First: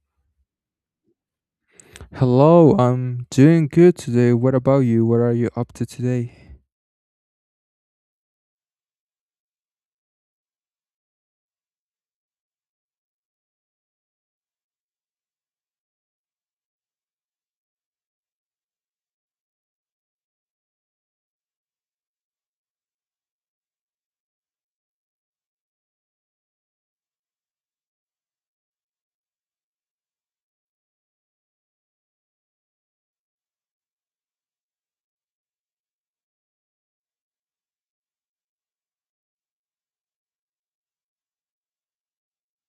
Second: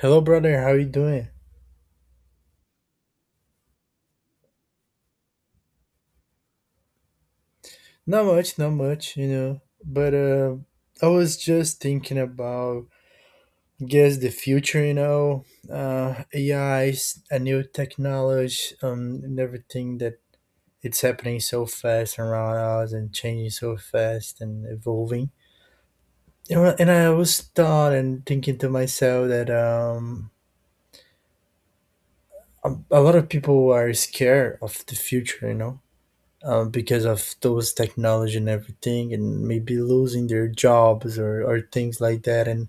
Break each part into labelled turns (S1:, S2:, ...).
S1: Hello, brother. How you doing?
S2: Hello, I'm doing good today. What about you? What are you up to today?
S1: Not much, not much, you know. But I was just thinking about, guess the future, you know, AIs, a new technology, and everything that it's happening so fast around us and changing so fast and evolving. You know, and I was thought and thinking to myself that a lot of people are scared of the future, you know, because of those technology and everything and maybe losing their jobs or things like that and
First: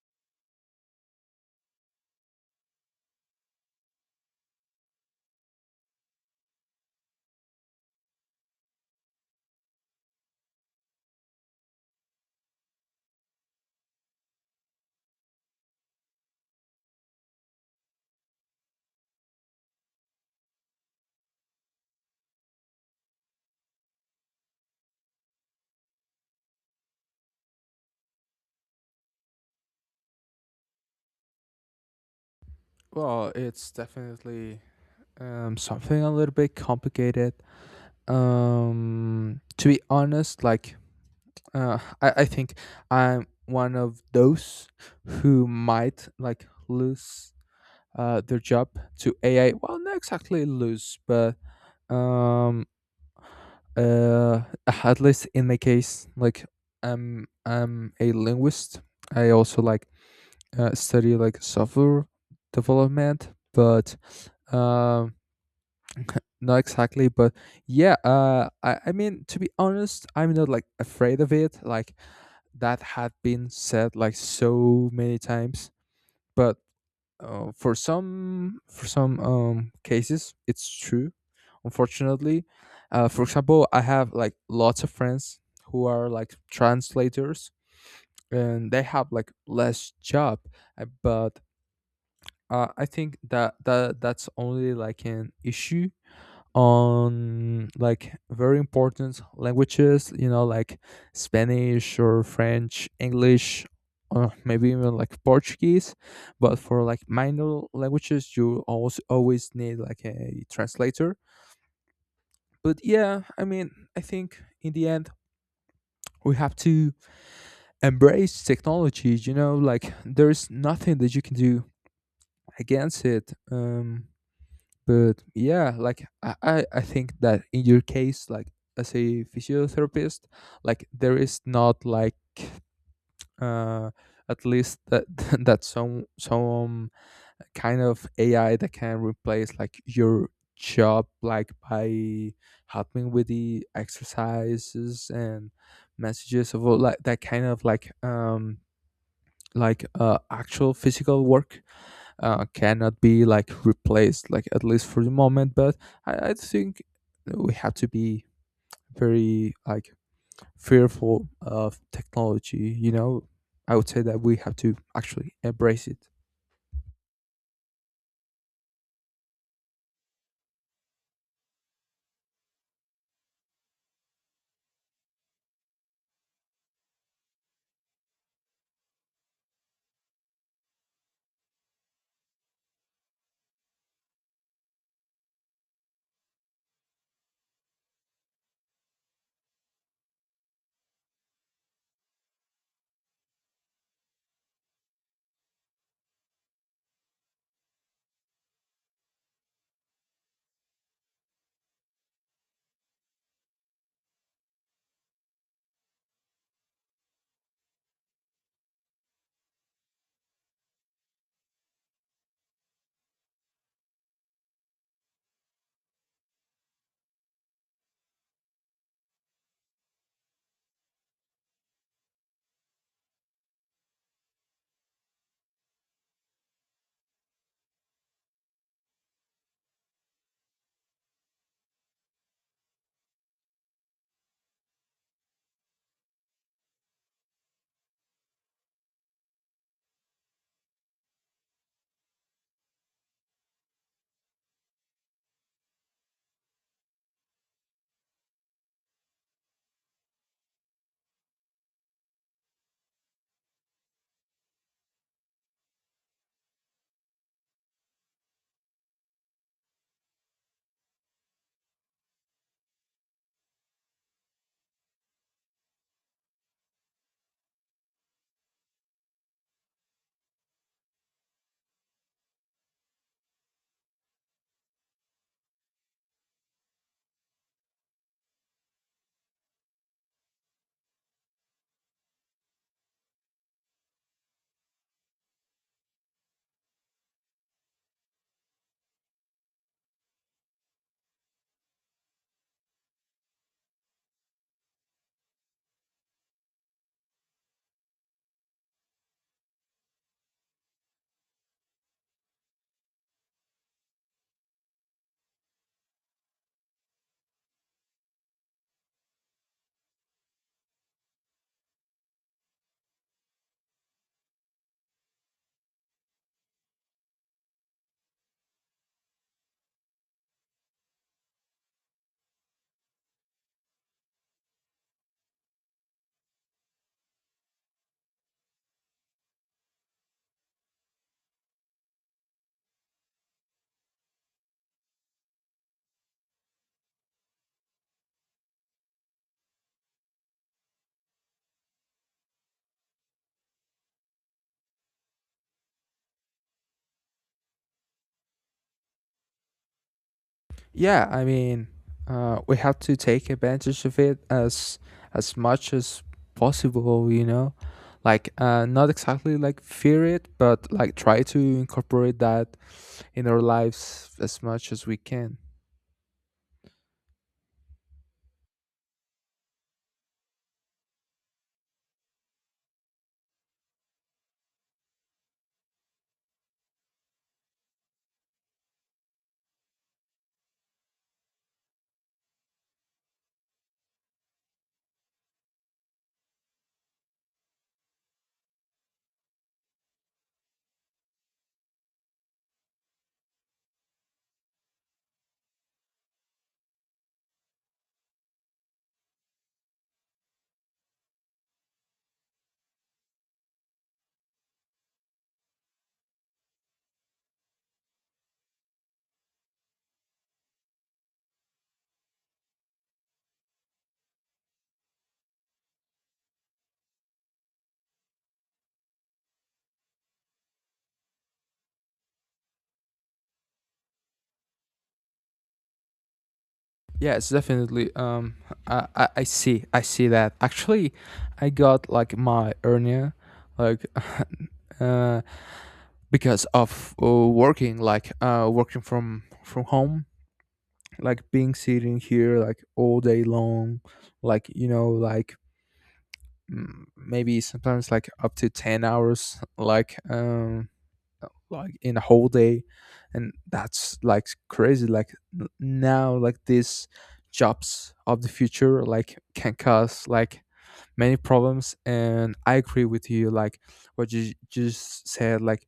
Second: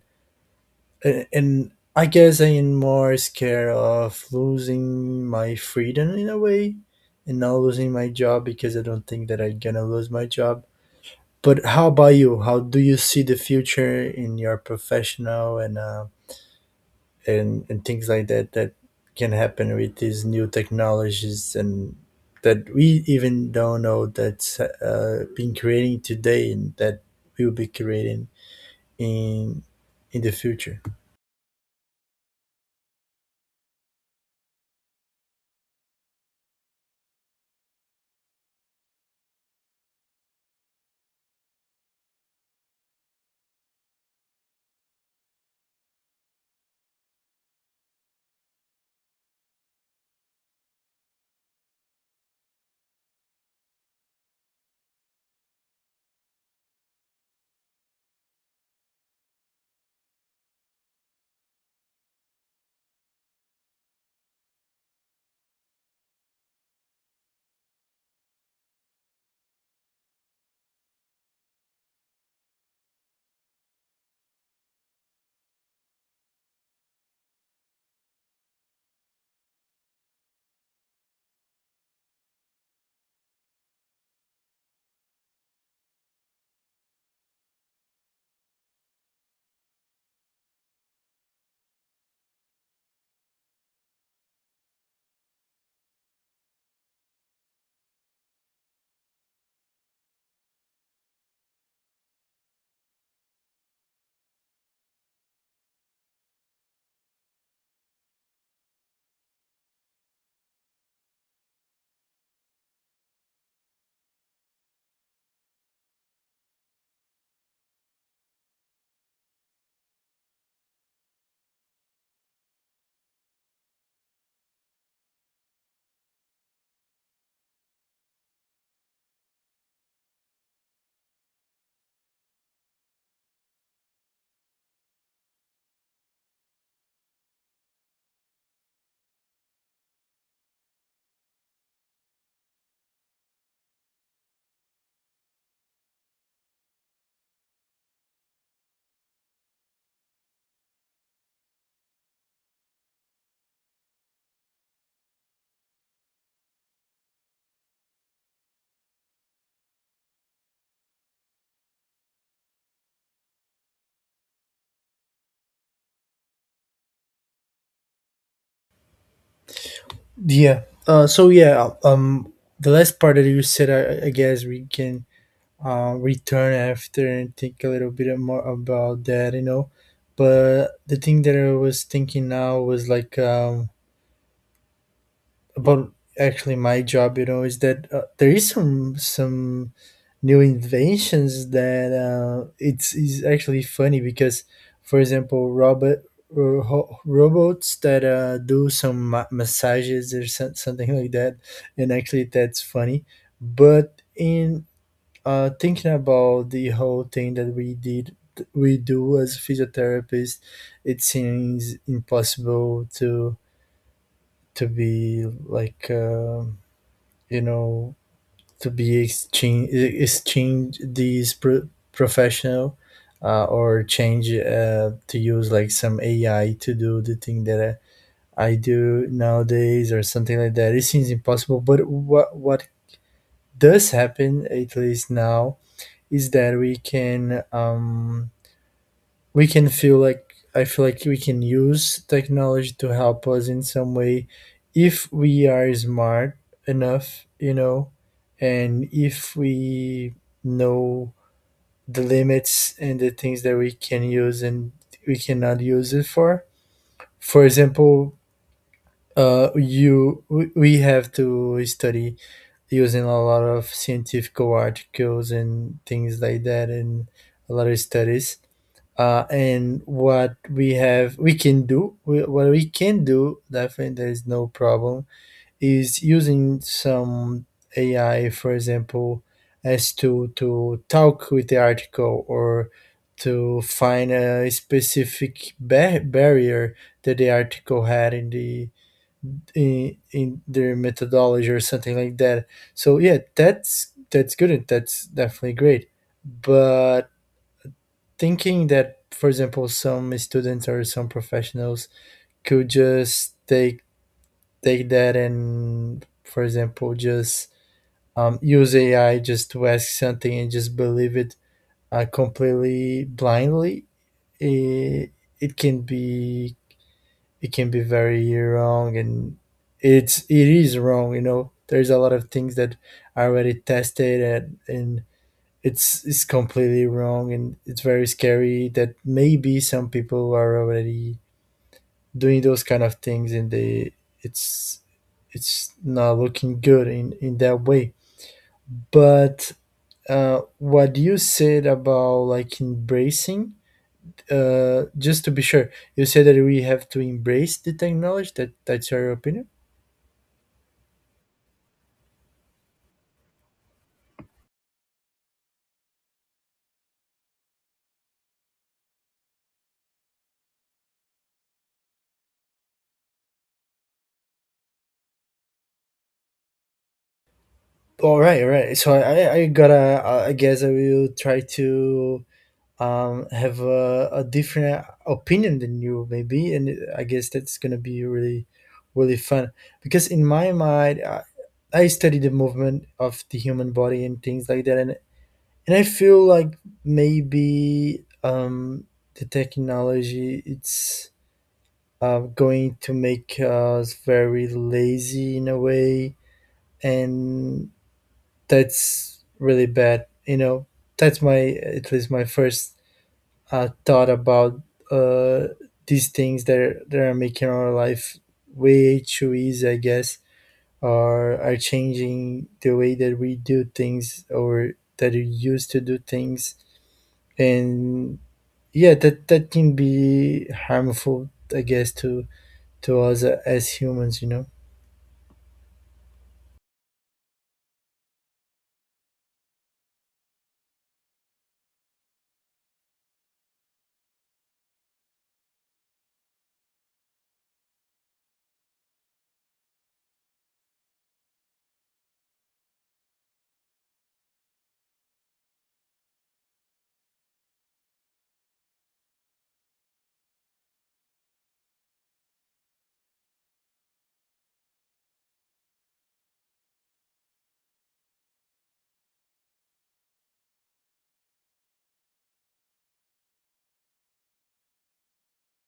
S1: and I guess I'm more scared of losing my freedom in a way and not losing my job, because I don't think that I'm gonna lose my job. But how about you? How do you see the future in your professional and and things like that, that can happen with these new technologies and that we even don't know that's been creating today and that we'll be creating in in the future?
S2: Well, it's definitely something a little bit complicated. To be honest, like uh, I think I'm one of those who might like lose their job to AI. Well, not exactly lose, but um, uh, at least in my case, like I'm a linguist. I also like study like software development, but um, not exactly. But yeah, I mean, to be honest, I'm not like afraid of it. Like that had been said like so many times, but for some cases, it's true. Unfortunately, for example, I have like lots of friends who are like translators, and they have like less job, but I think that that's only like an issue on like very important languages, you know, like Spanish or French, English, or maybe even like Portuguese. But for like minor languages, you also always need like a translator. But yeah, I mean, I think in the end we have to embrace technology. You know, like there's nothing that you can do against it. But yeah like I think that in your case like as a physiotherapist like there is not like uh at least that that some kind of ai that can replace like your job like by helping with the exercises and messages of all like that kind of like actual physical work cannot be like replaced like at least for the moment but I think we have to be very like fearful of technology, you know. I would say that we have to actually embrace it.
S1: Yeah. So yeah. The last part that you said, I guess we can return after and think a little bit more about that. You know, but the thing that I was thinking now was like about actually my job, you know, is that there is some new inventions that it's is actually funny because, for example, robots that do some massages or some, something like that. And actually that's funny. But in thinking about the whole thing that we do as physiotherapists, it seems impossible to be like you know to be exchange these professional, or change to use like some AI to do the thing that I do nowadays or something like that. It seems impossible, but what does happen at least now is that we can feel like, I feel like we can use technology to help us in some way if we are smart enough, you know, and if we know the limits and the things that we can use and we cannot use it for. For example, you we have to study using a lot of scientific articles and things like that, and a lot of studies, and what we can what we can do definitely, there is no problem, is using some AI, for example, as to talk with the article or to find a specific barrier that the article had in their methodology or something like that. So yeah, that's good and that's definitely great. But thinking that, for example, some students or some professionals could just take that and, for example, just use AI just to ask something and just believe it completely blindly, it, it can be it can be very wrong, and it is wrong. You know, there's a lot of things that are already tested, and it's completely wrong, and it's very scary that maybe some people are already doing those kind of things, and they it's it's not looking good in that way. But what you said about like embracing, just to be sure, you said that we have to embrace the technology, that that's your opinion.
S2: Yeah, I mean, we have to take advantage of it as much as possible, you know, like not exactly like fear it but like try to incorporate that in our lives as much as we can.
S1: All right, all right. So I gotta, I guess I will try to have a different opinion than you, maybe, and I guess that's going to be really really fun, because in my mind, I study the movement of the human body and things like that, and I feel like maybe the technology it's going to make us very lazy in a way, and that's really bad, you know. That's my, at least my first thought about uh, these things that are making our life way too easy, I guess, or are changing the way that we do things or that we used to do things, and yeah, that that can be harmful, I guess, to us as humans, you know.
S2: Yes, definitely. I see. I see that. Actually, I got like my hernia, like, uh, because of working, like, working from home, like being sitting here like all day long, like, you know, like, mm, maybe sometimes like up to 10 hours, like in a whole day, and that's like crazy. Like now like these jobs of the future like can cause like many problems, and I agree with you like what you just said like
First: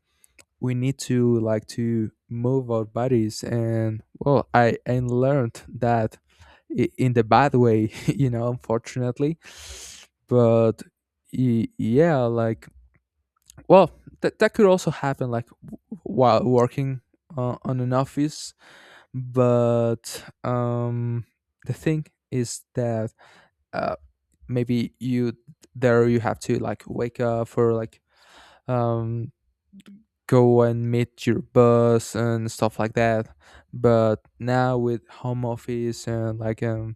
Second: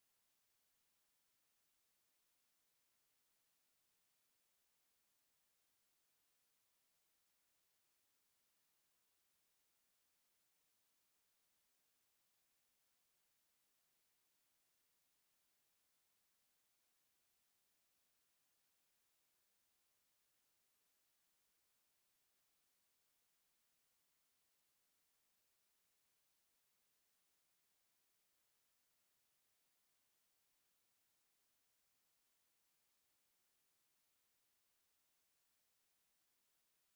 S2: we need to like to move our bodies, and well I and learned that in the bad way, you know, unfortunately. But yeah, like, well, that that could also happen like while working on an office, but the thing is that uh maybe you there you have to like wake up or like um go and meet your boss and stuff like that. But now with home office and like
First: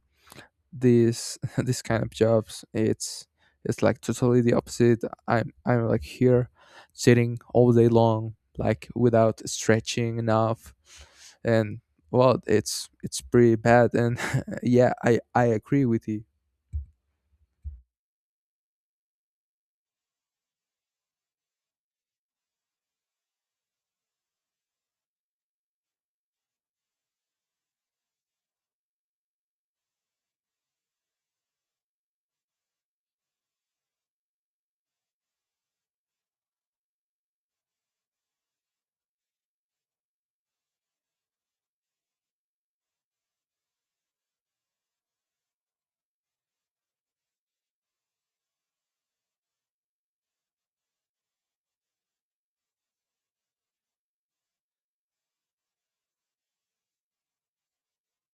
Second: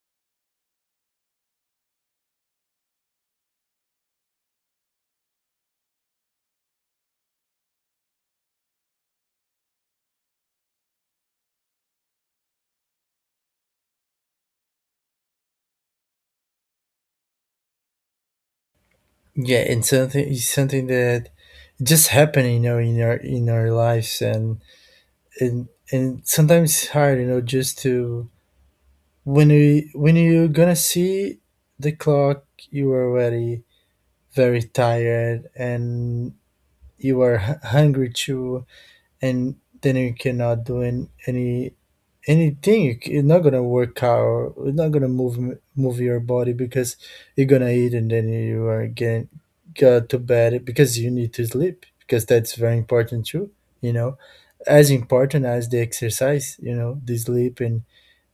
S2: this this kind of jobs, it's like totally the opposite. I'm like here sitting all day long like without stretching enough, and well, it's pretty bad, and yeah, I agree with you.
S1: Yeah, and something, it's something that just happen, you know, in our lives, and and sometimes it's hard, you know, just to, when you, when you gonna see the clock, you are very very tired, and you are hungry too, and then you cannot do anything. You're not gonna work out, you're not gonna move move your body, because you're gonna eat and then you are getting go to bed, because you need to sleep, because that's very important too, you know, as important as the exercise, you know, the sleep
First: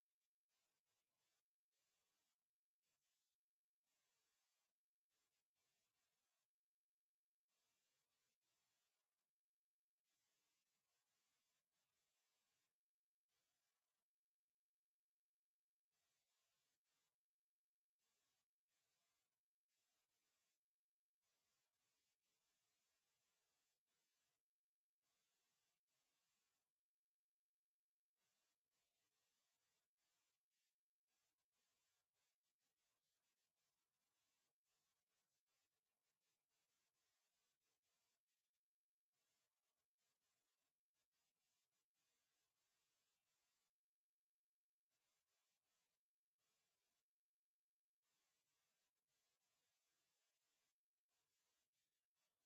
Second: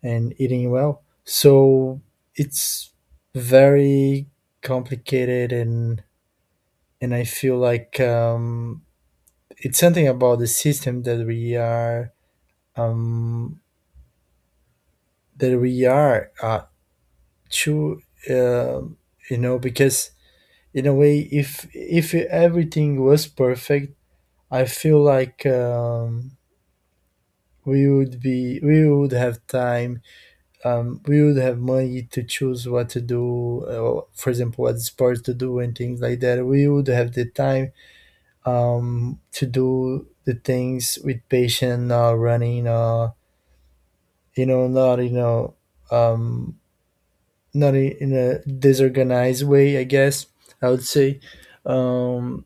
S1: and eating well. So it's very complicated, and I feel like it's something about the system um, that we are to uh, you know, because in a way, if everything was perfect, I feel like we would have time, we would have money to choose what to do, or for example, what sports to do and things like that. We would have the time to do the things with patience, running, you know, not you know, um, not in a disorganized way, I guess I would say, um,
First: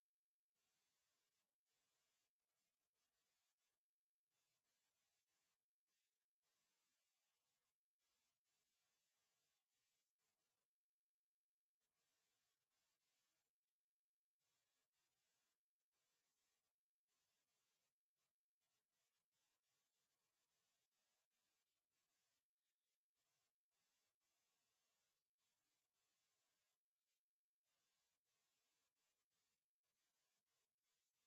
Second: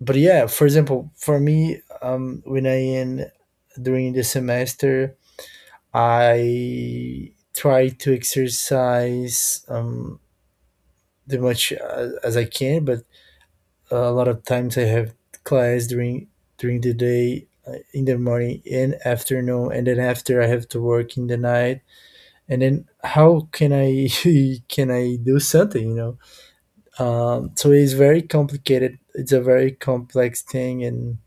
S1: but yeah. For example, for me, when I in during the semester, I try to exercise the much as I can, but a lot of times I have class during the day, in the morning and afternoon, and then after I have to work in the night. And then how can I can I do something? You know, so it's very complicated. It's a very complex thing, and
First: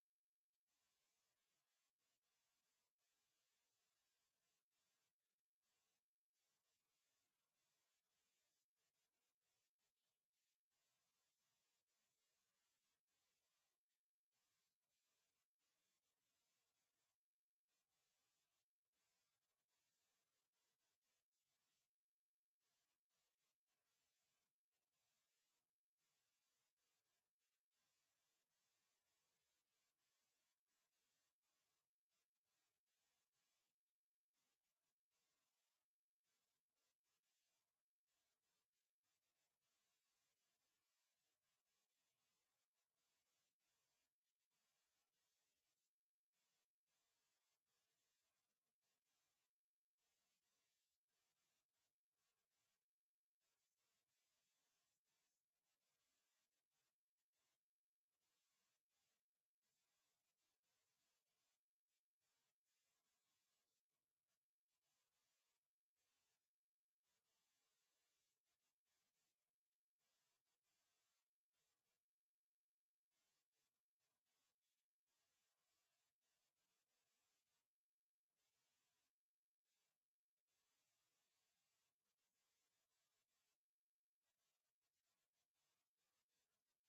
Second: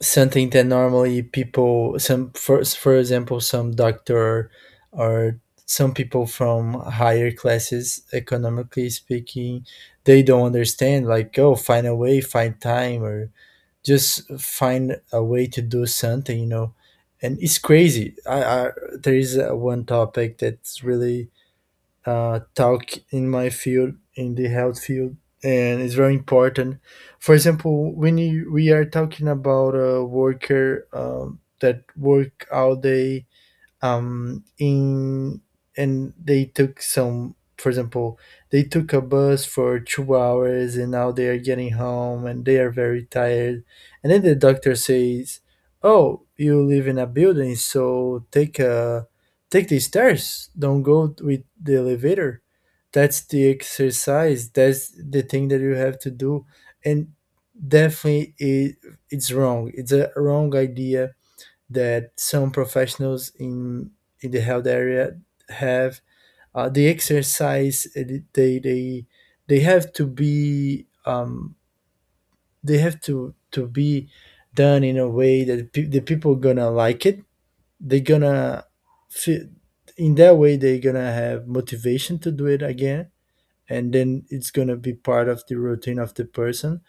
S1: something that normally people, some for example, some doctor or some people from higher classes, economically speaking, they don't understand. Like, oh, find a way, find time, or just find a way to do something, you know. And it's crazy. I, there is one topic that's really talk in my field, in the health field, and it's very important. For example, when we are talking about a worker that work all day, in and they took, some for example, they took a bus for two hours, and now they are getting home and they are very tired, and then the doctor says, oh, you live in a building, so take the stairs, don't go with the elevator, that's the exercise, that's the thing that you have to do. And definitely it's wrong, it's a wrong idea that some professionals in the health area have. The exercise, they they they have to be they have to be done in a way that the people gonna like it, they're gonna feel, in that way they're gonna have motivation to do it again, and then it's gonna be part of the routine of the person.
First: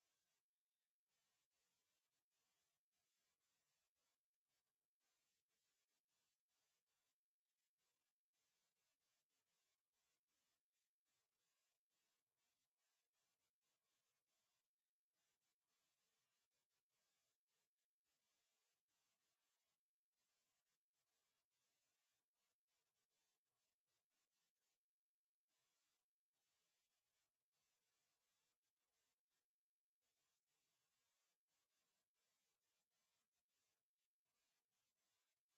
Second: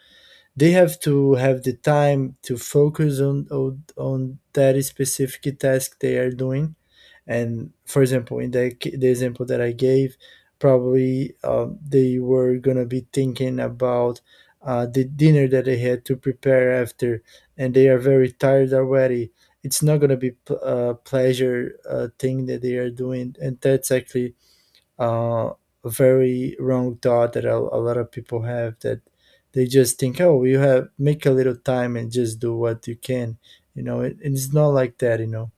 S1: They have to have the time to focus on that specific task they are doing. And for example, in the, the example that I gave, probably they were gonna be thinking about the dinner that they had to prepare after, and they are very tired already. It's not gonna be a pleasure thing that they are doing, and that's actually uh, a very wrong thought that a lot of people have, that they just think, oh, you have make a little time and just do what you can. You know, it's not like that. You know,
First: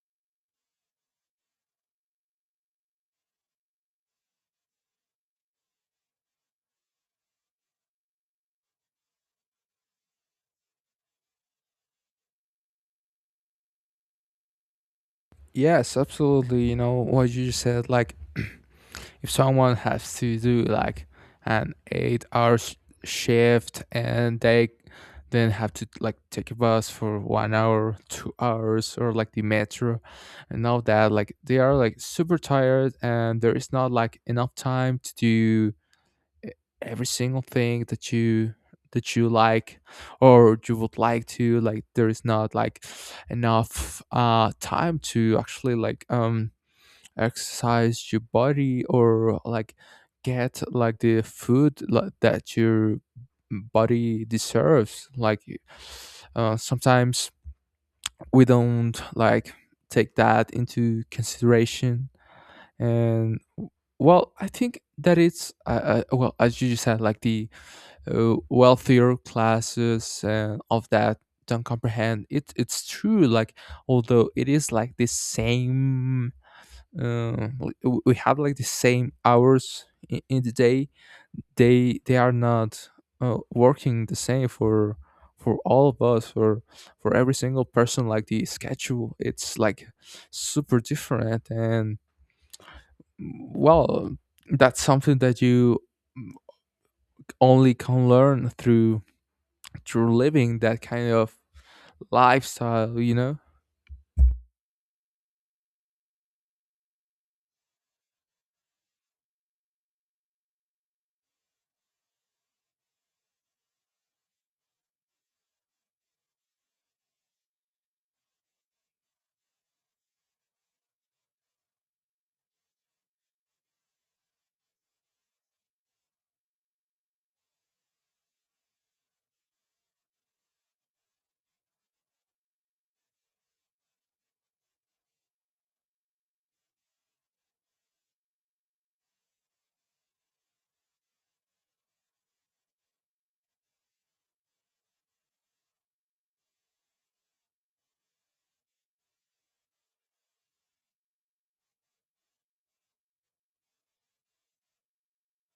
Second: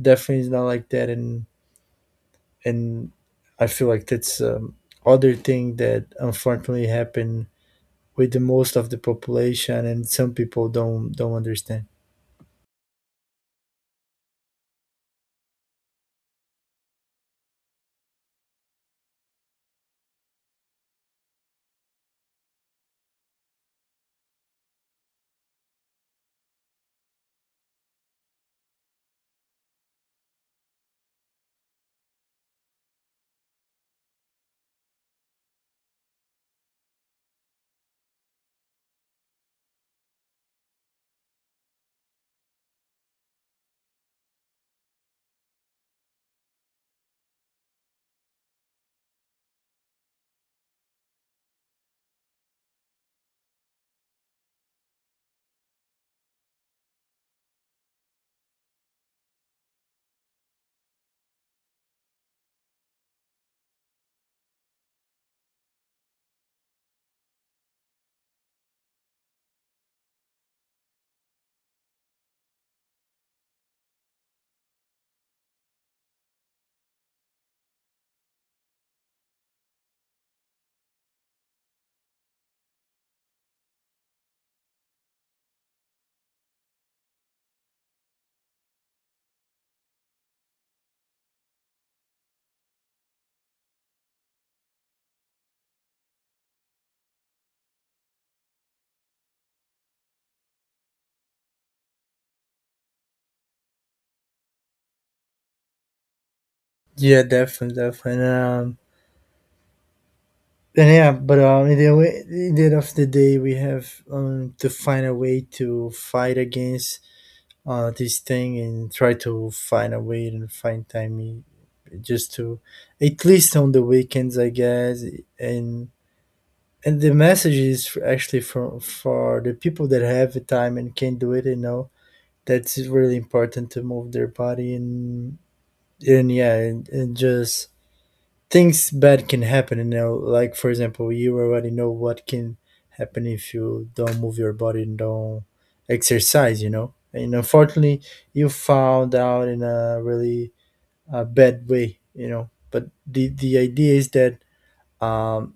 S1: definitely it's not like that. And I feel like that's other thing that unfortunately happen with the most of the population, and some people don't understand.
S2: Yes, absolutely. You know what you just said like if someone has to do like an 8 hour shift and they then have to like take a bus for 1 hour, 2 hours, or like the metro, and all that like they are like super tired, and there is not like enough time to do e- every single thing that you like, or you would like to, like there is not like enough time to actually like exercise your body or like get like the food like, that your body deserves. Like sometimes we don't like take that into consideration. And well, I think that it's well, as you just said, like the wealthier classes of that don't comprehend it. It's true, like although it is like the same, um, we have like the same hours in the day. They are not working the same for all of us, for every single person. Like the schedule it's like super different, and well, that's something that you only can learn through through living that kind of lifestyle, you know.
S1: Yeah, definitely, definitely. And yeah, but in the, way, in the end of the day, we have to find a way to fight against this thing and try to find a way and find time just to, at least on the weekends, I guess. And and the message is actually for the people that have the time and can do it. You know, that's really important to move their body and yeah, and just things bad can happen, you know, like for example, you already know what can happen if you don't move your body and don't exercise, you know. And unfortunately, you found out in a really bad way, you know. But the idea is that um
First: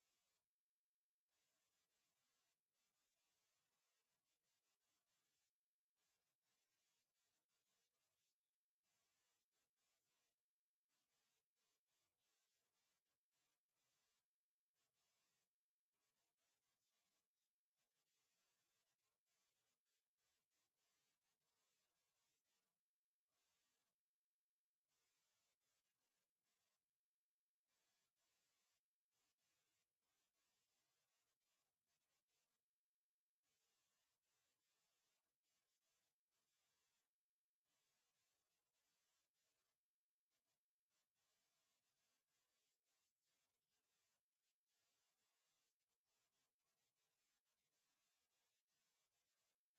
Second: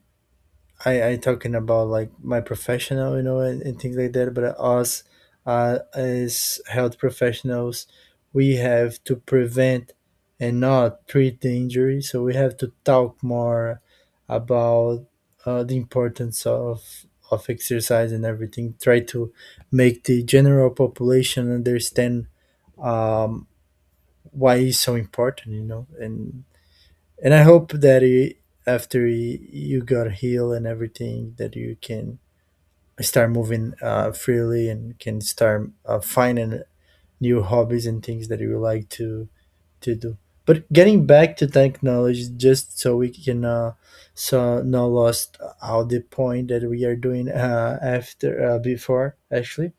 S1: I talking about like my professional, you know, and things like that. But us, as health professionals, we have to prevent and not treat the injury. So we have to talk more about the importance of exercise and everything. Try to make the general population understand, um, why it's so important, and I hope that you, after you got healed and everything, that you can start moving freely and can start finding new hobbies and things that you like to do. But getting back to technology, just so we can so not lost out the point that we are doing after before actually.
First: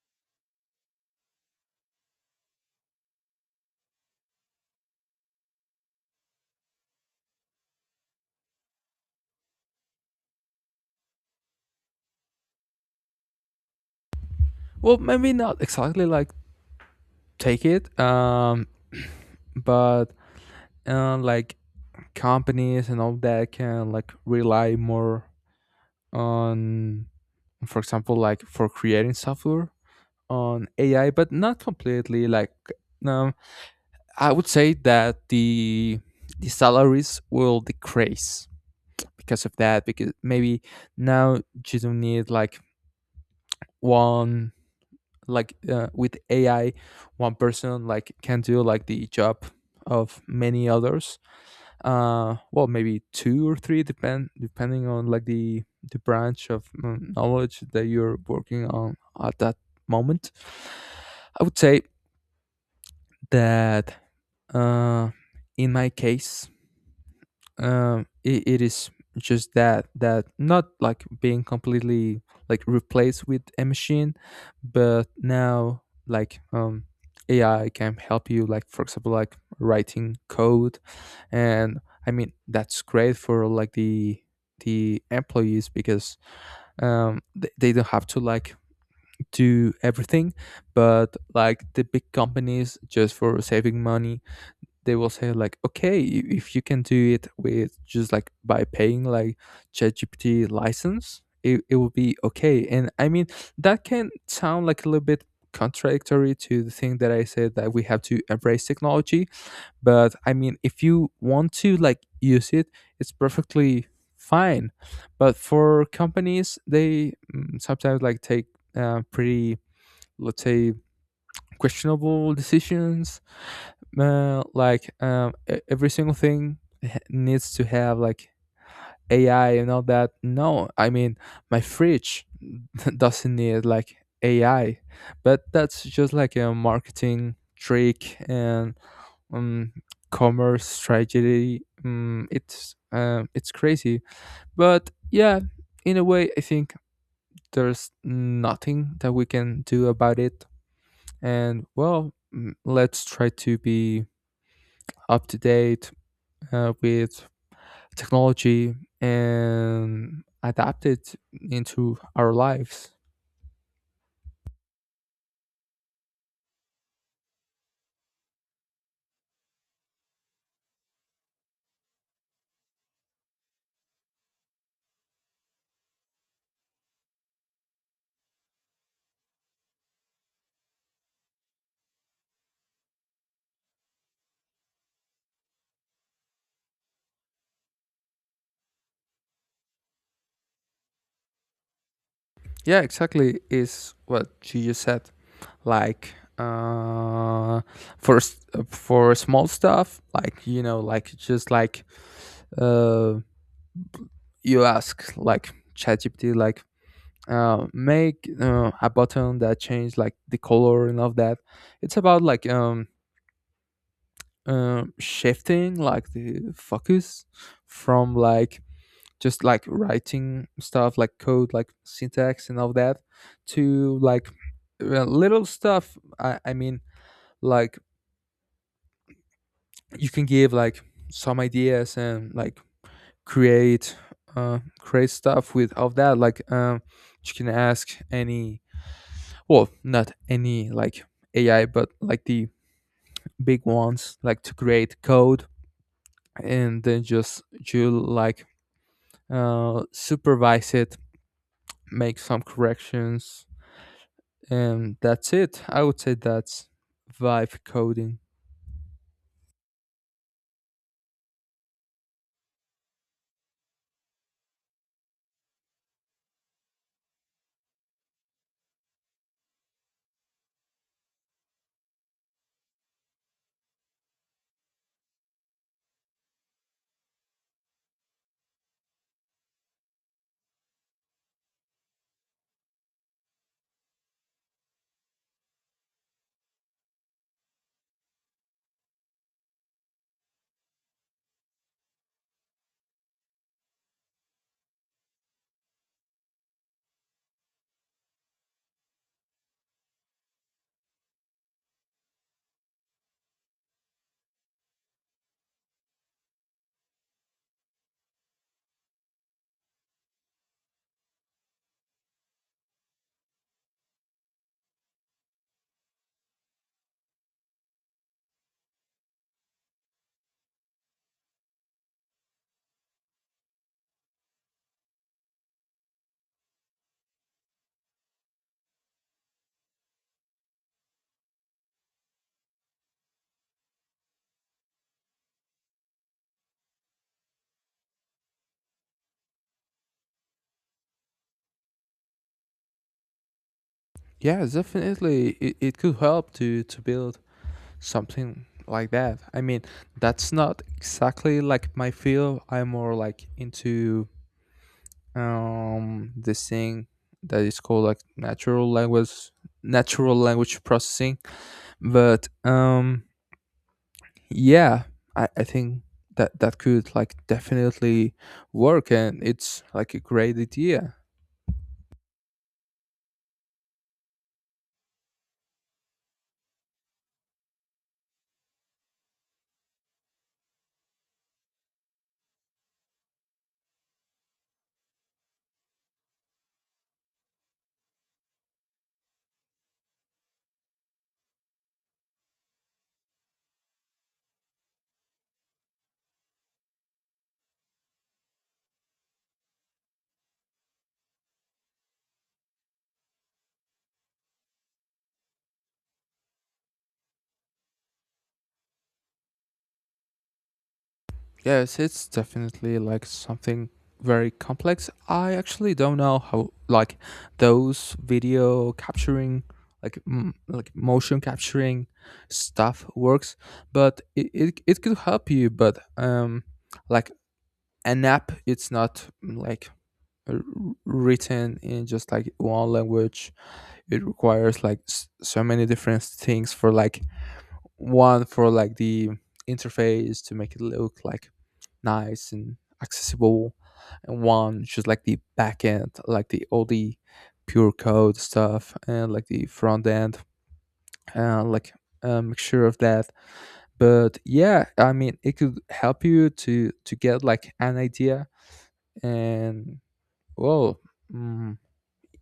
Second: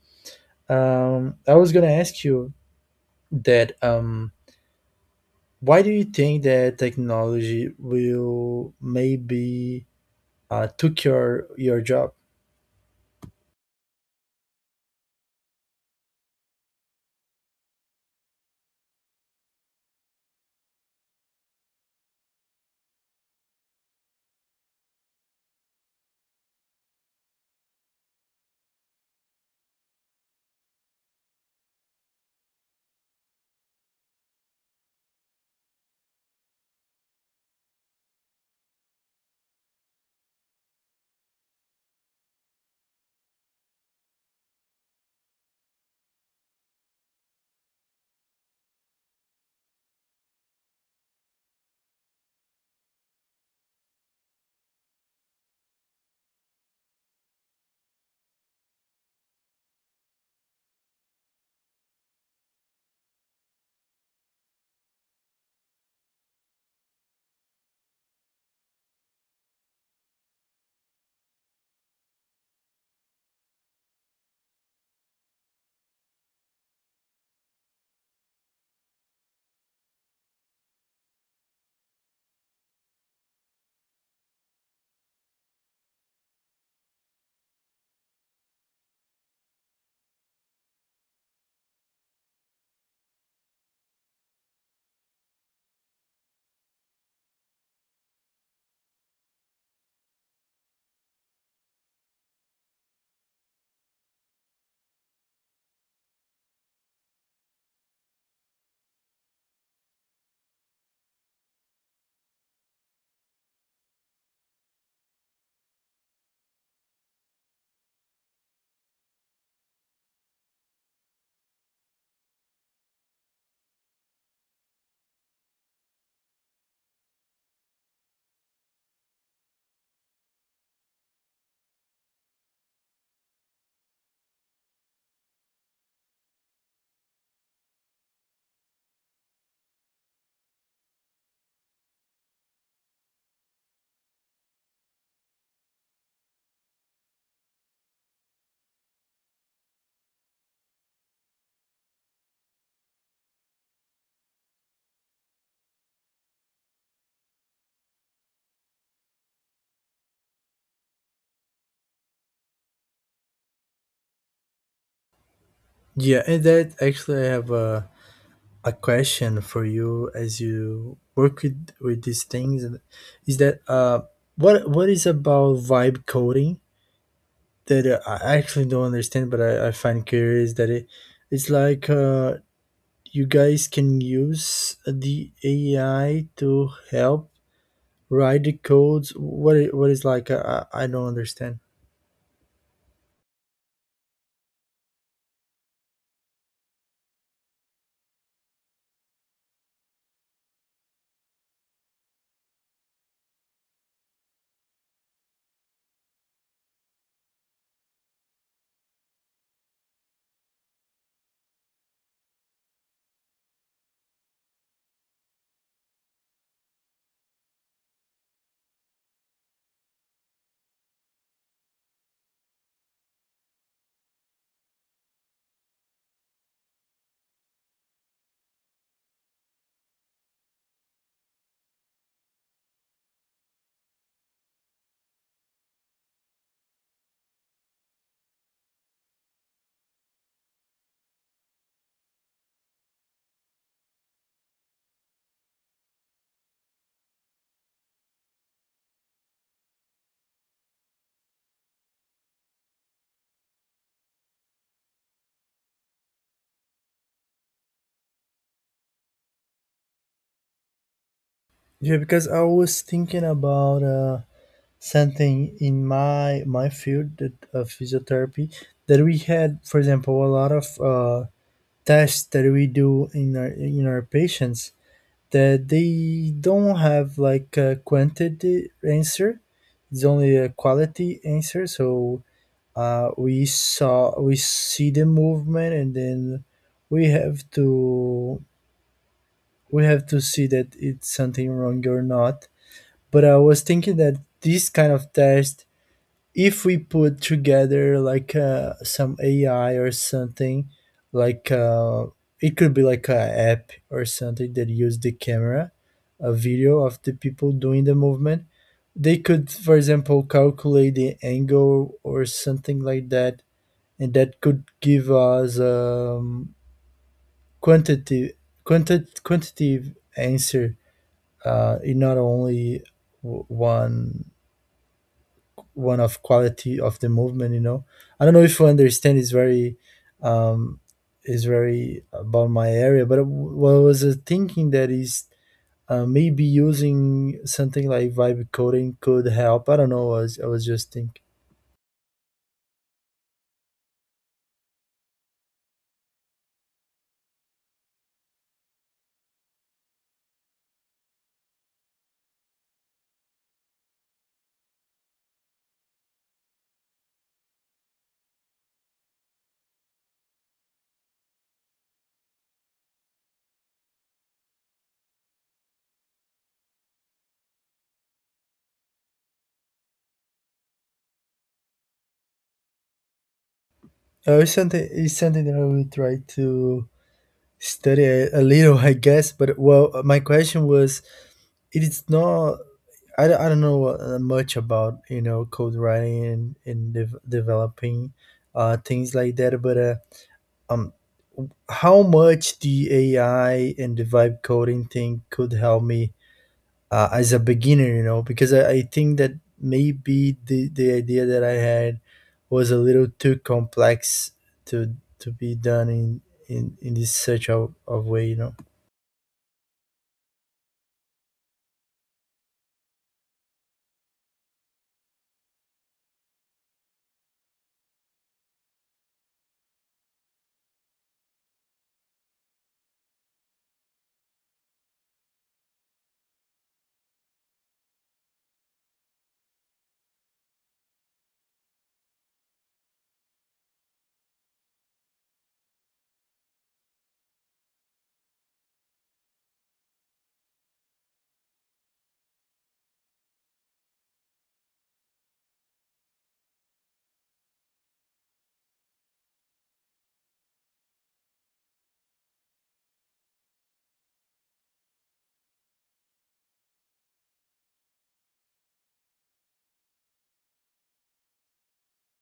S1: I was gonna ask you that why do you think that technology will maybe took your job.
S2: Well, maybe not exactly like take it but like companies and all that can like rely more on for example like for creating software on ai, but not completely like um, I would say that the salaries will decrease because of that, because maybe now you don't need like one like with ai, one person like can do like the job of many others. Well, maybe two or three, depending on like the branch of knowledge that you're working on at that moment. I would say that uh in my case it, it is just that that not like being completely like replaced with a machine, but now like ai can help you, like, for example, like writing code. And I mean, that's great for like the employees, because they don't have to like do everything. But like the big companies, just for saving money, they will say like okay if you can do it with just like by paying like ChatGPT license, it will be okay. And I mean, that can sound like a little bit contradictory to the thing that I said, that we have to embrace technology. But I mean, if you want to like use it, it's perfectly fine. But for companies, they, mm, sometimes like take pretty, let's say, questionable decisions. Like every single thing needs to have like ai and all that. No, I mean, my fridge doesn't need like ai. But that's just like a marketing trick, and um, commerce tragedy. It's it's crazy, but yeah, in a way, I think there's nothing that we can do about it. And well, mm, let's try to be up to date with technology and adapt it into our lives.
S1: Yeah, and that actually I have a question for you as you work with these things and is that what is about vibe coding that I actually don't understand, but I find curious that it's like you guys can use the AI to help write the codes. What is like I don't understand.
S2: Yeah, exactly. Is what you just said. Like for for small stuff, like, you know, like just like uh you ask like ChatGPT like make a button that change like the color and all of that. It's about like shifting like the focus from like just like writing stuff like code like syntax and all that to like little stuff. I mean, like you can give like some ideas and like create create stuff with all that. Like you can ask any, well, not any, like ai, but like the big ones like to create code, and then just you like supervise it, make some corrections, and that's it. I would say that's vibe coding.
S1: Yeah, because I was thinking about something in my field, that of physiotherapy, that we had for example a lot of tests that we do in our patients, that they don't have like a quantity answer, it's only a quality answer. So we see the movement, and then we have to we have to see that it's something wrong or not. But I was thinking that these kind of tests, if we put together like some AI or something, like it could be like a app or something that use the camera, a video of the people doing the movement. They could, for example, calculate the angle or something like that, and that could give us, quantitative, quantitative answer. In not only w- one one of quality of the movement, you know. I don't know if you understand. It's very, um is very about my area. But what I was thinking that is, maybe using something like vibe coding could help. I don't know, I was just thinking.
S2: Yeah, definitely it could help to build something like that. I mean, that's not exactly like my field. I'm more like into this thing that is called like natural language processing. But yeah, I think that that could like definitely work, and it's like a great idea.
S1: It's something that I will try to study a little, I guess. But well, my question was, it is not, I don't know much about, you know, code writing and, and developing things like that. But um how much the AI and the vibe coding thing could help me as a beginner, you know. Because I think that maybe the idea that I had was a little too complex to be done in this such a, of way, you know.
S2: Yes, it's definitely like something very complex. I actually don't know how like those video capturing like like motion capturing stuff works, but it could help you, but like an app, it's not, mm, like r- written in just like one language. It requires like so many different things, for like one for like the interface to make it look like nice and accessible. And one just like the back end, like the all the pure code stuff, and like the front end, and like a mixture of that. But yeah, I mean, it could help you to get like an idea. And well, mm,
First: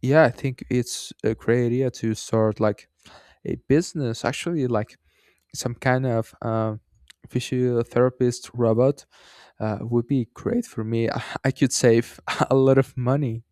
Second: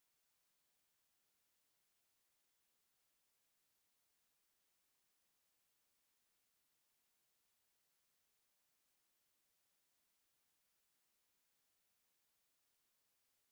S2: yeah, I think it's a great idea to start like a business. Actually, like some kind of physiotherapist robot would be great for me. I could save a lot of money.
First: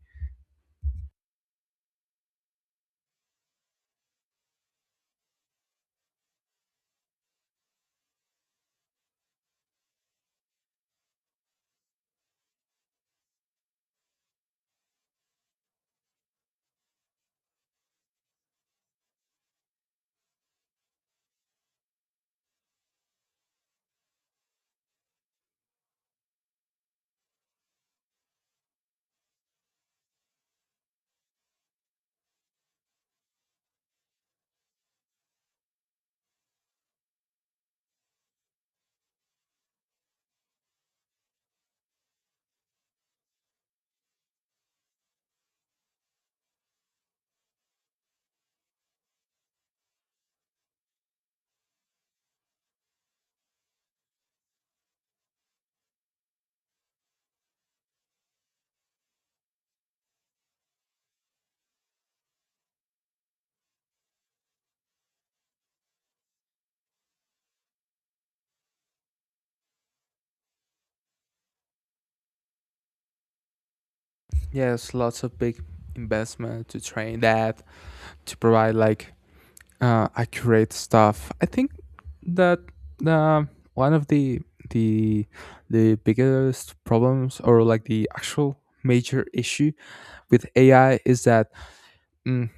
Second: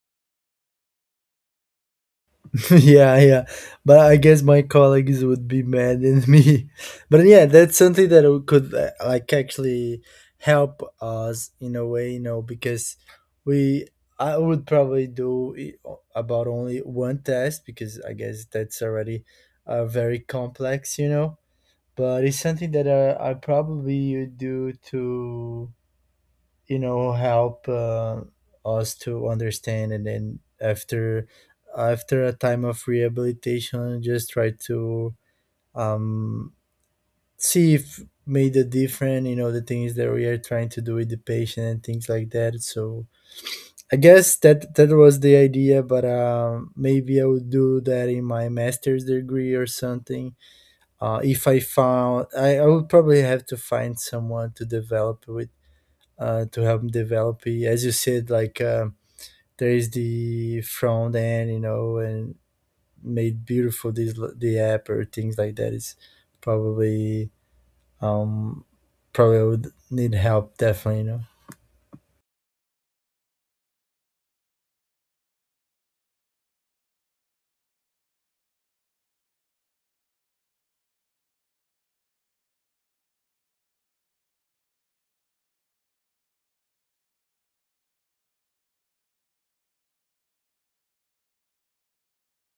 S1: Yeah, yeah. But I guess my colleagues would be mad at me. But yeah, that's something that could like actually help us in a way, you know. Because we I would probably do about only one test, because I guess that's already very complex, you know. But it's something that I probably do to, you know, help us to understand. And then after a time of rehabilitation, just try to um see if made a difference, you know, the things that we are trying to do with the patient and things like that. So I guess that that was the idea. But maybe I would do that in my master's degree or something. If I would probably have to find someone to develop with, to help develop it. As you said, like, there is the front end, you know, and made beautiful this the app or things like that is probably, um probably I would need help definitely, you know.
S2: Yes, lots of big investment to train that to provide like accurate stuff. I think that uh, one of the the the biggest problems, or like the actual major issue with AI, is that, mm,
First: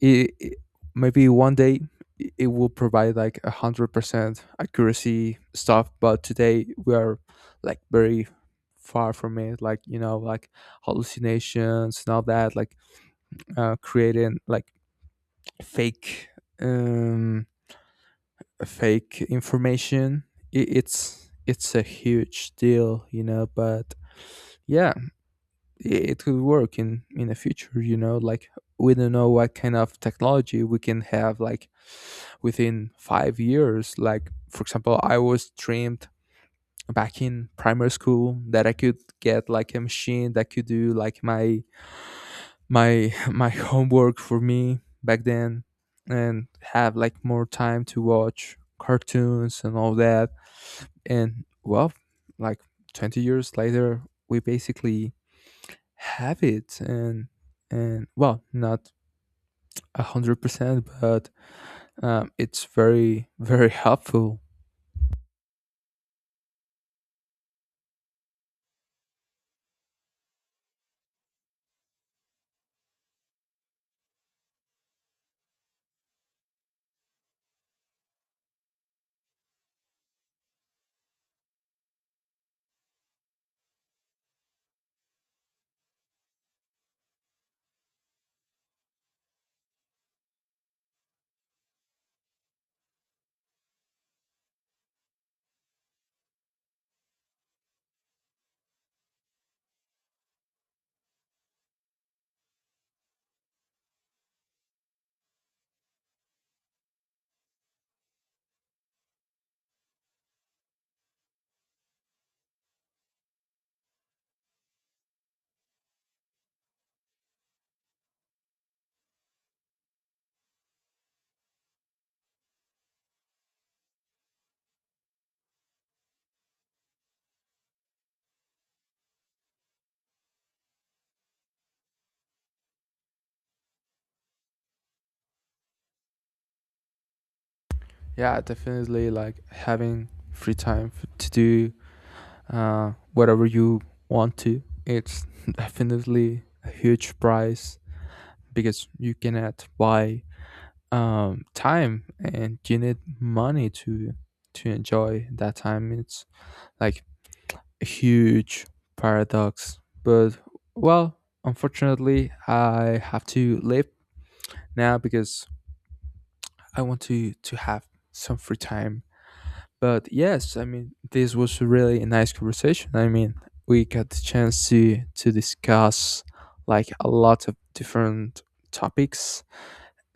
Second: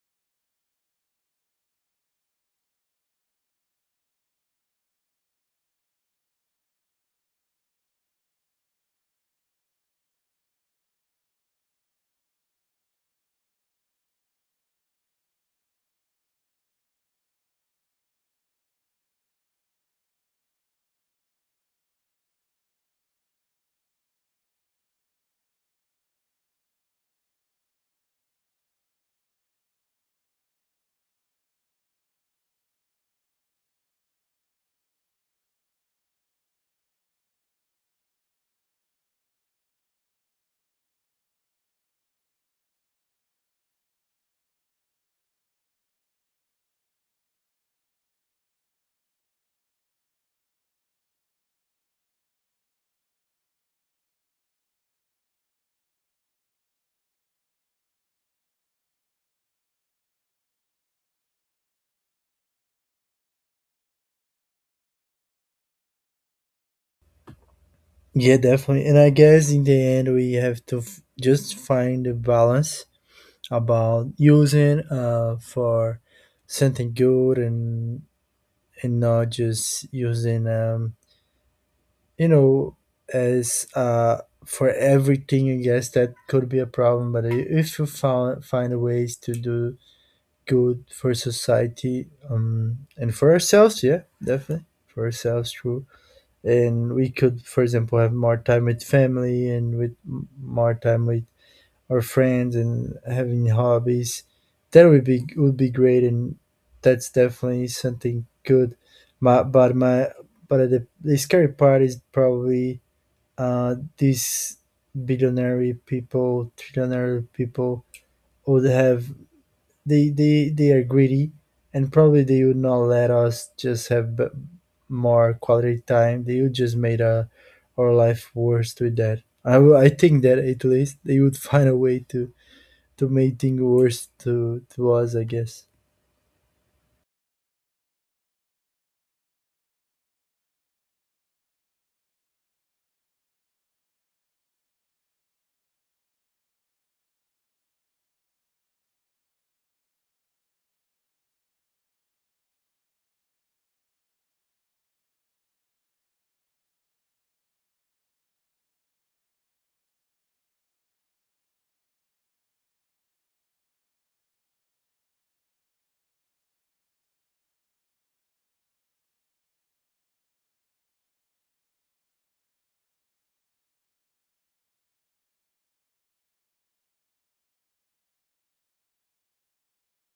S2: it, it- maybe one day it will provide like 100% accuracy stuff, but today we are like very far from it. Like, you know, like hallucinations and all that. Like creating like fake, um, fake information. It's a huge deal, you know. But yeah, it could work in the future. You know, like we don't know what kind of technology we can have like within 5 years. Like, for example, I was dreamed back in primary school that I could get like a machine that could do like my my homework for me back then, and have like more time to watch cartoons and all that. And well, like 20 years later, we basically have it. And well, not 100%, but it's very very helpful.
S1: Yeah, definitely. And I guess in the end we have to just find the balance about using for something good, and not just using, you know, as for everything. I guess that could be a problem. But if you found find ways to do good for society, and for ourselves, yeah, definitely for ourselves, true. And we could for example have more time with family, and more time with our friends and having hobbies. That would be great. And that's definitely something good. My, but my but the scary part is probably, these billionaire people, trillionaire people would have, they are greedy, and probably they would not let us just have more quality time. They would just made our life worse with that. I think that at least they would find a way to make things worse to us, I guess.
S2: Yeah, definitely like having free time to do whatever you want to. It's definitely a huge price, because you cannot buy time, and you need money to enjoy that time. It's like a huge paradox. But well, unfortunately, I have to leave now, because I want to have some free time. But yes, I mean, this was really a really nice conversation. I mean, we got the chance to discuss like a lot of different topics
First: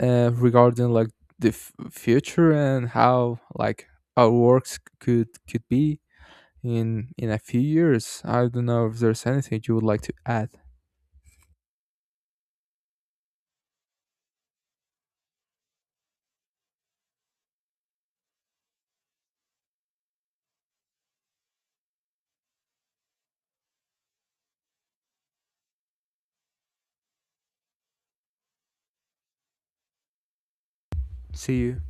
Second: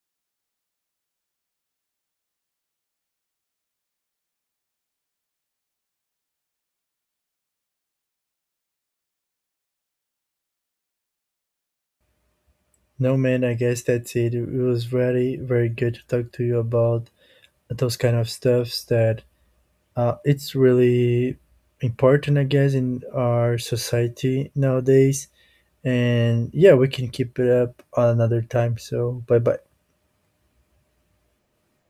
S2: regarding like the future and how like our works could be in a few years. I don't know if there's anything you would like to add.
S1: No man, I guess that's it. It was very good to talk to you about those kind of stuffs that, uh, it's really important, I guess, in our society nowadays. And yeah, we can keep it up another time. So bye bye.
S2: See you.